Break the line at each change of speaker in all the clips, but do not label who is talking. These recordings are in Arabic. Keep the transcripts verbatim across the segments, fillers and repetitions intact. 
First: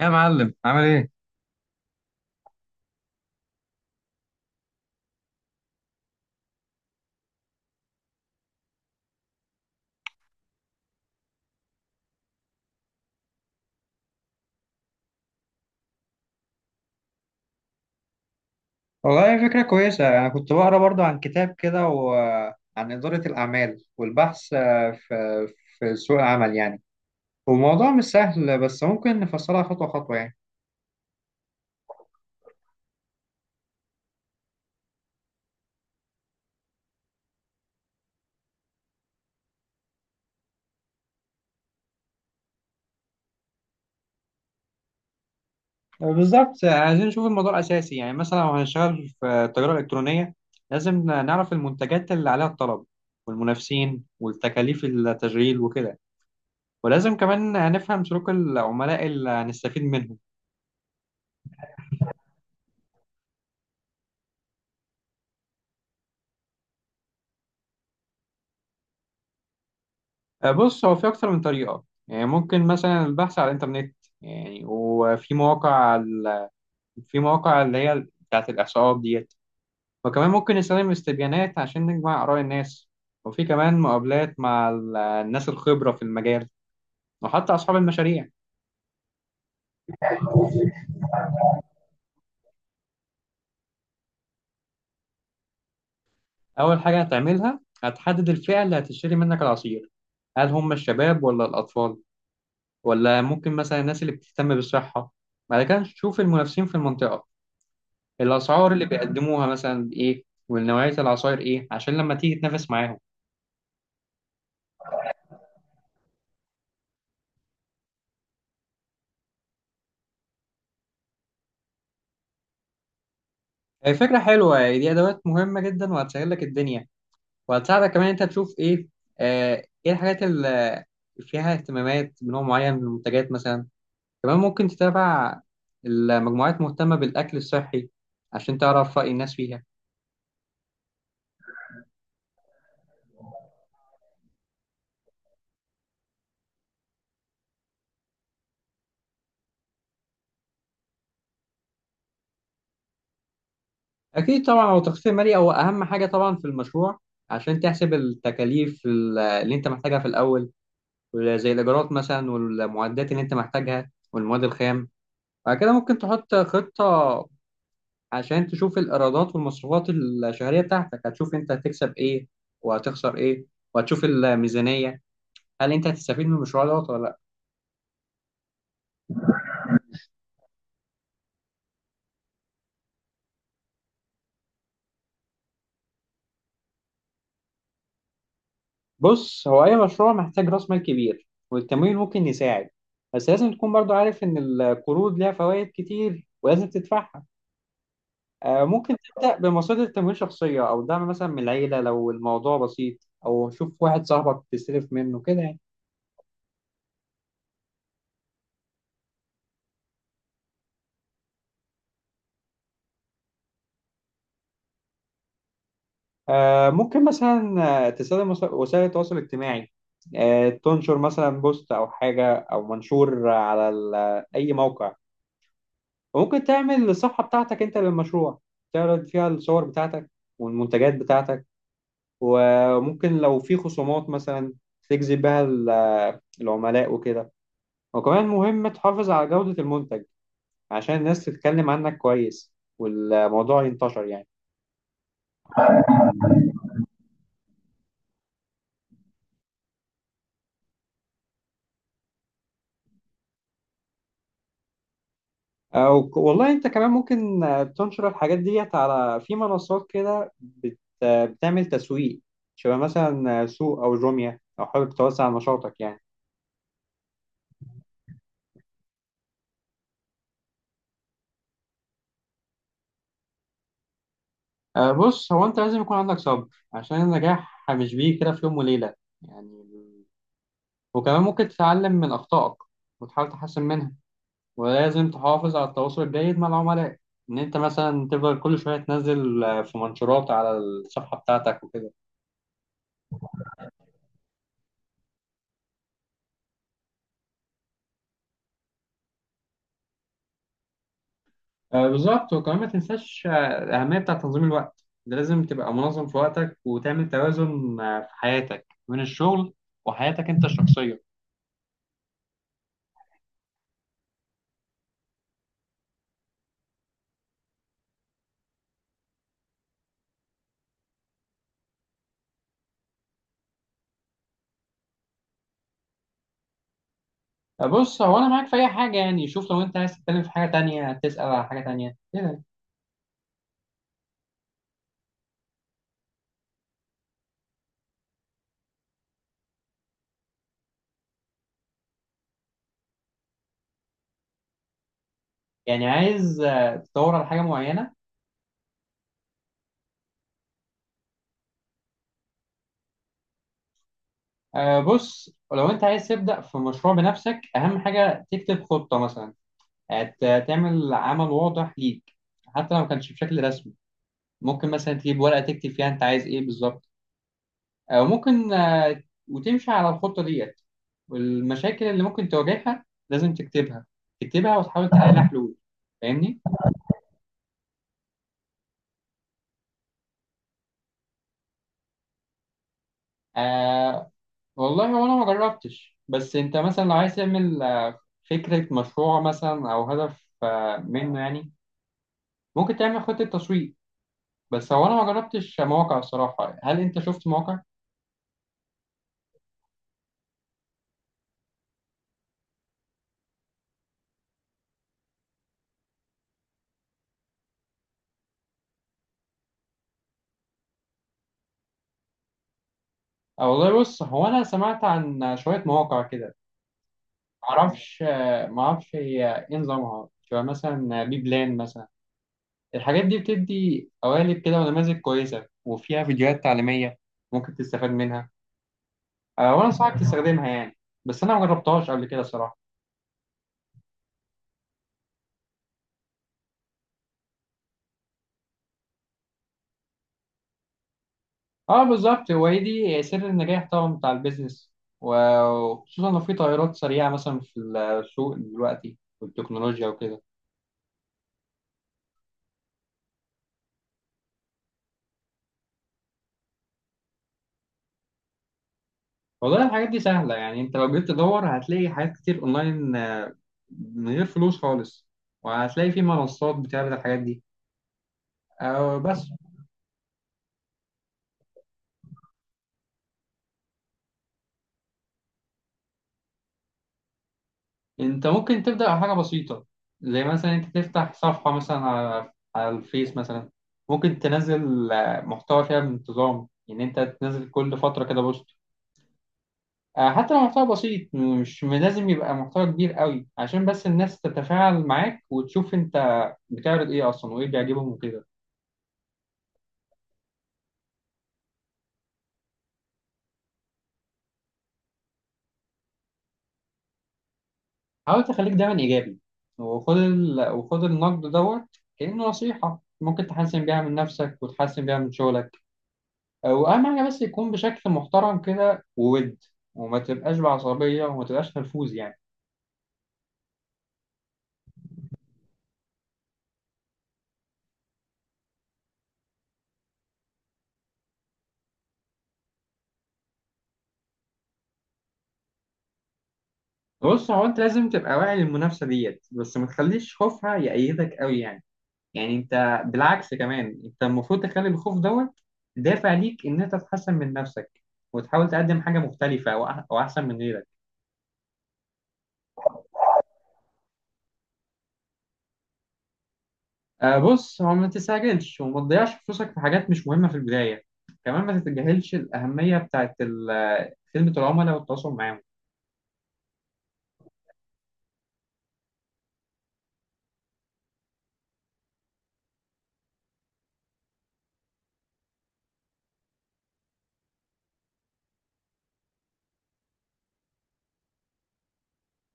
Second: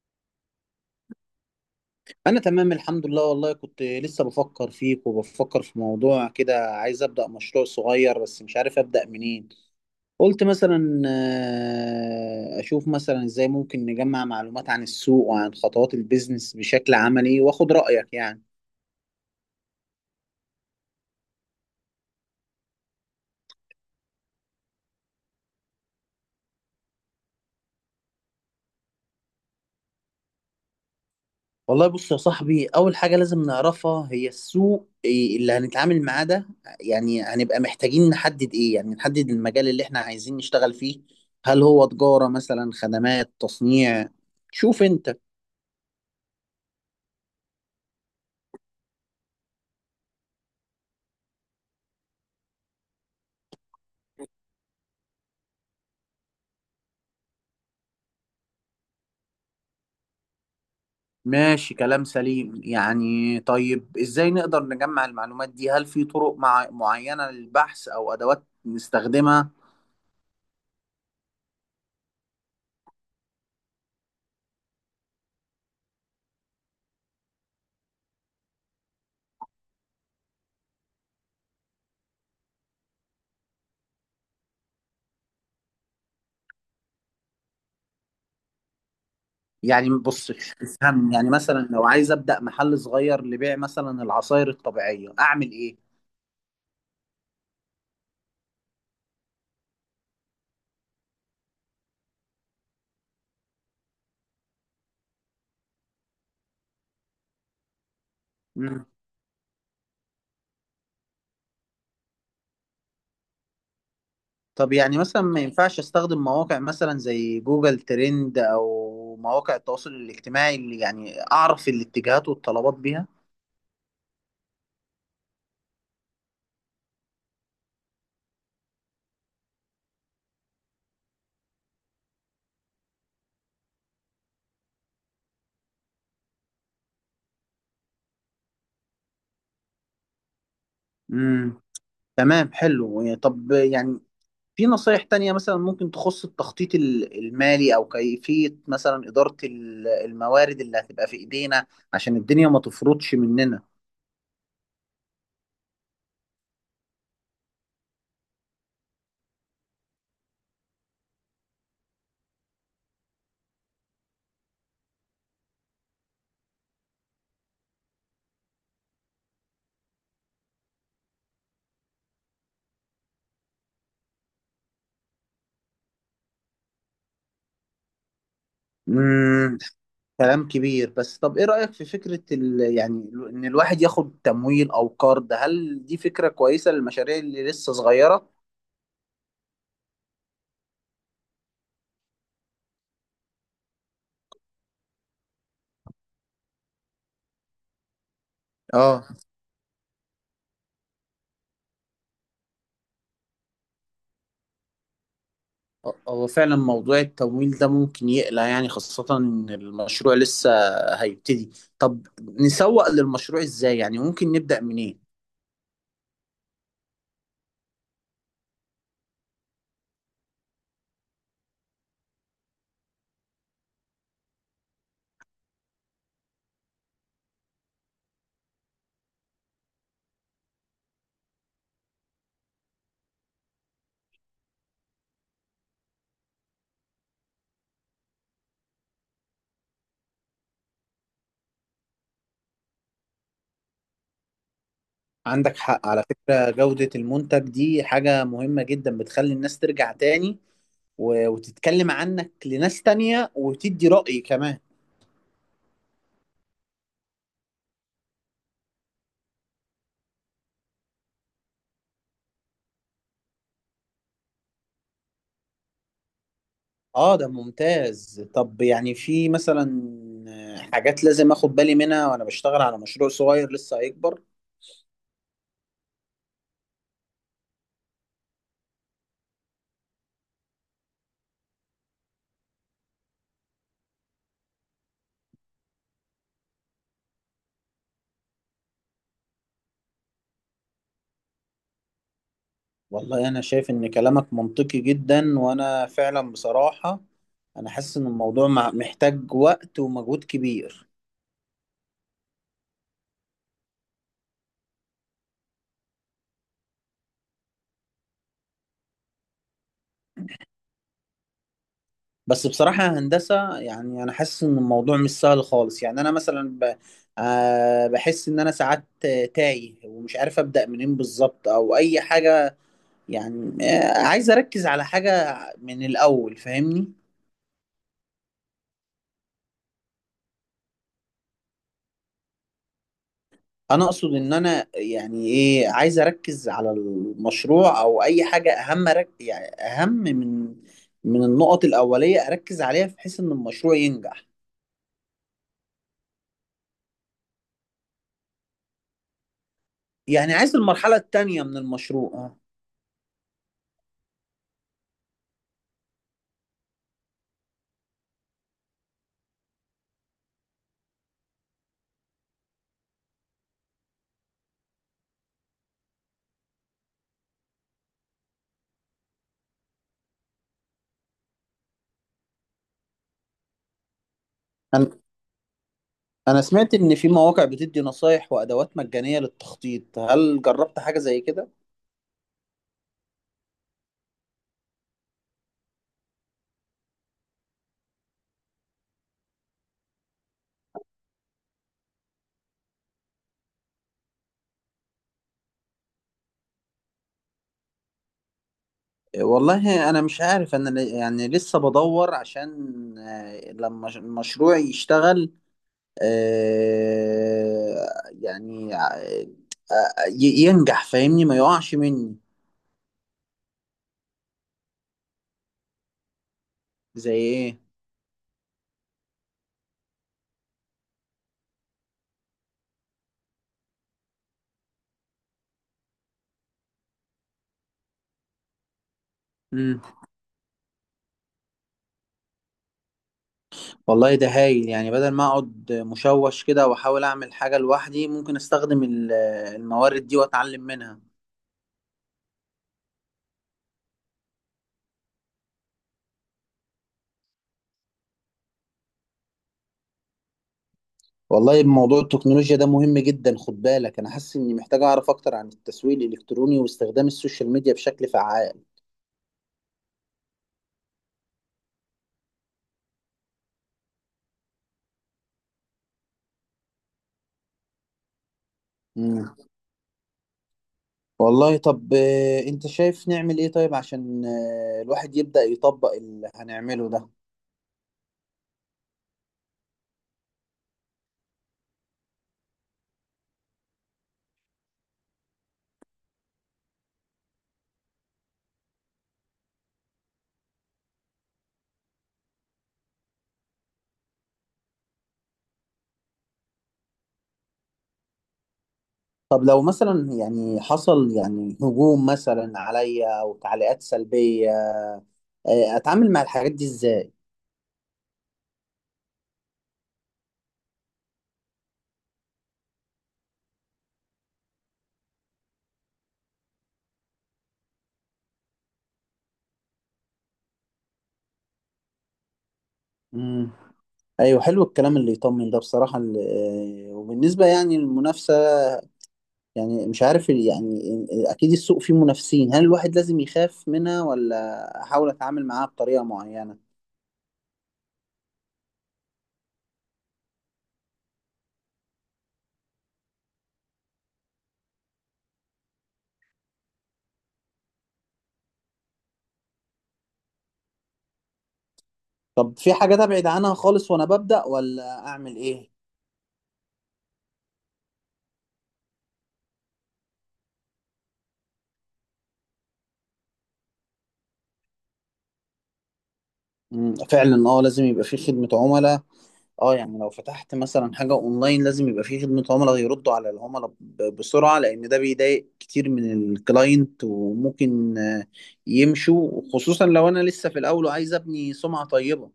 يا معلم عامل ايه؟
انا تمام، الحمد لله. والله كنت لسه بفكر فيك وبفكر في موضوع كده، عايز ابدا مشروع صغير بس مش عارف ابدا منين. قلت مثلا آه، اشوف مثلا ازاي ممكن نجمع معلومات عن السوق وعن خطوات البيزنس بشكل عملي واخد رايك يعني.
والله فكرة كويسة، أنا كنت بقرأ برضو عن كتاب كده وعن إدارة الأعمال والبحث آه، في في سوق العمل يعني. والموضوع مش سهل بس ممكن نفصلها خطوة خطوة يعني.
والله بص يا صاحبي، اول حاجه لازم نعرفها هي السوق إيه اللي هنتعامل معاه ده. يعني هنبقى محتاجين نحدد ايه، يعني نحدد المجال اللي احنا عايزين نشتغل فيه. هل هو تجاره مثلا، خدمات، تصنيع؟ شوف انت.
بالظبط، عايزين نشوف الموضوع الأساسي، يعني مثلا لو هنشتغل في التجارة الإلكترونية لازم نعرف المنتجات اللي عليها الطلب والمنافسين والتكاليف التشغيل وكده. ولازم كمان نفهم سلوك العملاء اللي هنستفيد منهم.
ماشي، كلام سليم يعني. طيب ازاي نقدر نجمع المعلومات دي؟ هل في طرق مع معينة للبحث او ادوات نستخدمها؟
آه، بص، هو في أكتر من طريقة، يعني ممكن مثلا البحث على الإنترنت يعني. وفي مواقع على- في مواقع اللي هي بتاعة الإحصاءات ديت. وكمان ممكن نستخدم استبيانات عشان نجمع آراء الناس. وفي كمان مقابلات مع ال- الناس الخبرة في المجال، وحتى أصحاب المشاريع.
يعني بص، افهم يعني مثلا لو عايز ابدأ محل صغير لبيع مثلا العصائر الطبيعية، اعمل ايه؟
أول حاجة هتعملها هتحدد الفئة اللي هتشتري منك العصير، هل هم الشباب ولا الأطفال، ولا ممكن مثلا الناس اللي بتهتم بالصحة. بعد كده تشوف المنافسين في المنطقة، الأسعار اللي
مم.
بيقدموها مثلا إيه، والنوعية العصاير إيه، عشان لما تيجي تنافس معاهم.
طب يعني مثلا ما ينفعش استخدم مواقع مثلا زي جوجل ترند او مواقع التواصل الاجتماعي اللي يعني اعرف الاتجاهات والطلبات بيها؟
هي فكرة حلوة دي، أدوات مهمة جدا وهتسهل لك الدنيا، وهتساعدك كمان أنت تشوف إيه. آه، إيه الحاجات اللي فيها اهتمامات بنوع معين من المنتجات مثلا. كمان ممكن تتابع المجموعات مهتمة بالأكل الصحي عشان تعرف رأي الناس فيها.
امم. تمام، حلو. طب يعني في نصايح تانية مثلا ممكن تخص التخطيط ال- المالي، أو كيفية مثلا إدارة ال- الموارد اللي هتبقى في إيدينا عشان الدنيا ما تفرطش مننا؟
أكيد طبعا، هو التخفيض المالي هو أهم حاجة طبعا في المشروع، عشان تحسب التكاليف اللي أنت محتاجها في الأول، زي الإيجارات مثلا والمعدات اللي أنت محتاجها والمواد الخام. بعد كده ممكن تحط خطة عشان تشوف الإيرادات والمصروفات الشهرية بتاعتك، هتشوف أنت هتكسب إيه وهتخسر إيه، وهتشوف الميزانية، هل أنت هتستفيد من المشروع دوت ولا لأ.
مم. كلام كبير. بس طب إيه رأيك في فكرة ال... يعني ال- إن الواحد ياخد تمويل أو قرض؟ هل دي فكرة كويسة للمشاريع اللي لسه صغيرة؟
بص، هو أي مشروع محتاج رأس مال كبير، والتمويل ممكن يساعد، بس لازم تكون برضو عارف إن القروض ليها فوائد كتير ولازم تدفعها. آه، ممكن
اه،
تبدأ بمصادر تمويل شخصية أو دعم مثلا من العيلة لو الموضوع بسيط، أو شوف واحد صاحبك تستلف منه كده يعني.
هو فعلا موضوع التمويل ده ممكن يقلق يعني، خاصة إن المشروع لسه هيبتدي. طب نسوق للمشروع إزاي؟ يعني ممكن نبدأ منين؟
آه، ممكن مثلا آه، تستخدم وس- وسائل التواصل الاجتماعي. آه، تنشر مثلا بوست أو حاجة أو منشور على ال- أي موقع. وممكن تعمل الصفحة بتاعتك أنت للمشروع، تعرض فيها الصور بتاعتك والمنتجات بتاعتك. وممكن لو في خصومات مثلا تجذب بها ال- العملاء وكده. وكمان مهم تحافظ على جودة المنتج عشان الناس تتكلم عنك كويس والموضوع ينتشر يعني.
عندك حق على فكرة، جودة المنتج دي حاجة مهمة جدا، بتخلي الناس ترجع تاني و- وتتكلم عنك لناس تانية وتدي رأي كمان.
أو ك- والله أنت كمان ممكن آه، تنشر الحاجات ديت على في منصات كده بت... آه، بتعمل تسويق شبه مثلا آه، سوق أو جوميا لو حابب توسع نشاطك يعني.
اه ده ممتاز. طب يعني في مثلا حاجات لازم اخد بالي منها وانا بشتغل على مشروع صغير لسه هيكبر؟
آه، بص، هو أنت لازم يكون عندك صبر، عشان النجاح مش بيجي كده في يوم وليلة يعني. وكمان ممكن تتعلم من أخطائك وتحاول تحسن منها. ولازم تحافظ على التواصل الجيد مع العملاء، ان انت مثلا تفضل كل شويه تنزل آه، في منشورات على الصفحه بتاعتك وكده.
والله انا شايف ان كلامك منطقي جدا، وانا فعلا بصراحة انا حاسس ان الموضوع مع- محتاج وقت ومجهود كبير.
آه، بالظبط، وكمان ما تنساش آه، الاهميه بتاع تنظيم الوقت ده، لازم تبقى منظم في وقتك وتعمل توازن آه، في حياتك بين الشغل وحياتك انت الشخصيه.
بس بصراحة يا هندسة يعني أنا حاسس إن الموضوع مش سهل خالص. يعني أنا مثلا ب... آه بحس إن أنا ساعات آه، تايه ومش عارف أبدأ منين بالظبط أو أي حاجة. يعني آه عايز أركز على حاجة من الأول، فاهمني؟
آه، بص، هو انا معاك في اي حاجه يعني، شوف لو انت عايز تتكلم في حاجه تانية تسال على حاجه تانية كده.
أنا أقصد إن أنا يعني إيه، عايز أركز على المشروع أو أي حاجة أهم، رك... يعني أهم من من النقط الأولية أركز عليها بحيث إن المشروع ينجح.
يعني عايز آه، تدور على حاجه معينه.
يعني عايز المرحلة التانية من المشروع.
آه، بص، لو انت عايز تبدا في مشروع بنفسك، اهم حاجه تكتب خطه مثلا. هت- تعمل عمل واضح ليك، حتى لو ما كانش بشكل رسمي. ممكن مثلا تجيب ورقة تكتب فيها انت عايز ايه بالظبط، او ممكن آه، وتمشي على الخطة ديت. والمشاكل اللي ممكن تواجهها لازم تكتبها، تكتبها وتحاول
آه.
تحل حلول. فاهمني.
أنا سمعت إن في مواقع بتدي نصايح وأدوات مجانية للتخطيط، هل جربت حاجة زي كده؟
آه، والله هو انا ما جربتش، بس انت مثلا لو عايز تعمل آه، فكرة مشروع مثلا او هدف آه، منه يعني، ممكن تعمل خطة تسويق. بس هو انا ما جربتش مواقع الصراحة، هل انت شفت مواقع؟
والله أنا مش عارف، أنا ل- يعني لسه بدور عشان آه، لما ش- المشروع يشتغل، آه، يعني آه، آه، ي- ينجح، فاهمني؟ ما يقعش مني.
أه، والله بص، هو أنا سمعت عن شوية مواقع كده.
زي إيه؟
معرفش آه، معرفش هي إيه نظامها، شبه مثلا بي بلان مثلا. الحاجات دي بتدي قوالب كده ونماذج كويسة وفيها فيديوهات تعليمية، ممكن تستفاد منها. أه، وأنا
مم.
أنصحك تستخدمها يعني. بس أنا مجربتهاش قبل كده صراحة.
والله ده هايل، يعني بدل ما أقعد مشوش كده وأحاول أعمل حاجة لوحدي، ممكن أستخدم ال- الموارد دي وأتعلم منها.
أه بالظبط، وهي دي سر النجاح طبعا بتاع البيزنس، و- وخصوصا لو في تغيرات سريعة مثلا في السوق دلوقتي والتكنولوجيا وكده.
والله موضوع التكنولوجيا ده مهم جدا، خد بالك، انا حاسس اني محتاج اعرف اكتر عن التسويق الالكتروني واستخدام السوشيال ميديا بشكل فعال.
والله الحاجات دي سهلة يعني، انت لو جيت تدور هتلاقي حاجات كتير اونلاين من غير فلوس خالص. وهتلاقي في منصات بتعرض الحاجات دي أو بس.
مم. والله طب آه، انت شايف نعمل ايه طيب عشان آه، الواحد يبدأ يطبق اللي هنعمله ده؟
انت ممكن تبدأ بحاجة بسيطة، زي مثلا انت تفتح صفحة مثلا على على الفيس مثلا. ممكن تنزل آه، محتوى فيها بانتظام، ان انت تنزل كل فترة كده بوست. آه، حتى لو محتوى بسيط مش لازم يبقى محتوى كبير قوي، عشان بس الناس تتفاعل معاك وتشوف انت بتعرض ايه اصلا وايه بيعجبهم وكده.
طب لو مثلا يعني حصل يعني هجوم مثلا عليا او تعليقات سلبية، آه، اتعامل مع الحاجات دي ازاي؟
حاول تخليك دايما إيجابي، وخد ال... وخد النقد دوت كأنه نصيحة ممكن تحسن بيها من نفسك وتحسن بيها من شغلك. وأهم حاجة بس يكون بشكل محترم كده وود، وما تبقاش بعصبية وما تبقاش نرفوز يعني.
مم. ايوه، حلو الكلام اللي يطمن ده بصراحة. ال- آه، وبالنسبة يعني للمنافسة، يعني مش عارف ال- يعني اكيد السوق فيه منافسين، هل الواحد لازم يخاف منها ولا احاول اتعامل معاها بطريقة معينة؟
بص، هو أنت لازم تبقى واعي للمنافسة ديت، بس ما تخليش خوفها يأيدك أوي يعني. يعني أنت بالعكس، كمان أنت المفروض تخلي الخوف دوت دافع ليك إن أنت تحسن من نفسك، وتحاول تقدم حاجة مختلفة وأح- وأحسن من غيرك.
طب في حاجات ابعد عنها خالص وانا ببدأ، ولا اعمل ايه؟
آه بص، هو ما تستعجلش وما تضيعش فلوسك في حاجات مش مهمة في البداية. كمان ما تتجاهلش الأهمية بتاعت ال- خدمة العملاء والتواصل معاهم.
مم، فعلا، اه لازم يبقى في خدمة عملاء. اه يعني لو فتحت مثلا حاجة اونلاين لازم يبقى في خدمة عملاء يردوا على العملاء ب- بسرعة، لان ده بيضايق كتير من الكلاينت وممكن آه، يمشوا، خصوصا لو انا لسه في الاول وعايز ابني سمعة طيبة.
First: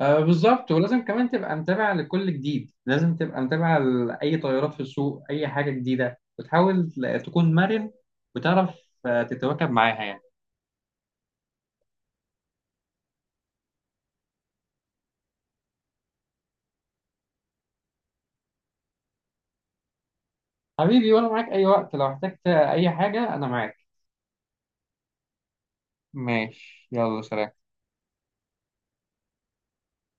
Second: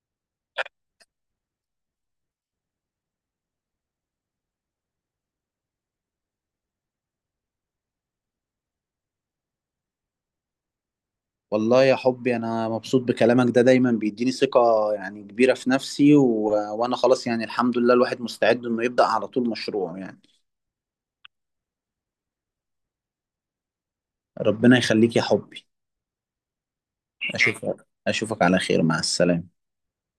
آه بالظبط، ولازم كمان تبقى متابع لكل جديد، لازم تبقى متابع لأي تغيرات في السوق أي حاجة جديدة، وتحاول ل- تكون مرن وتعرف آه، تتواكب معاها يعني.
والله يا حبي انا مبسوط بكلامك ده، دايما بيديني ثقة يعني كبيرة في نفسي. و... وانا خلاص يعني، الحمد لله، الواحد مستعد انه يبدأ على طول مشروع يعني.
حبيبي، وأنا معاك أي وقت، لو احتجت أي حاجة أنا معاك.
ربنا يخليك يا حبي.
ماشي، يلا سلام.
اشوفك اشوفك على خير، مع السلامة.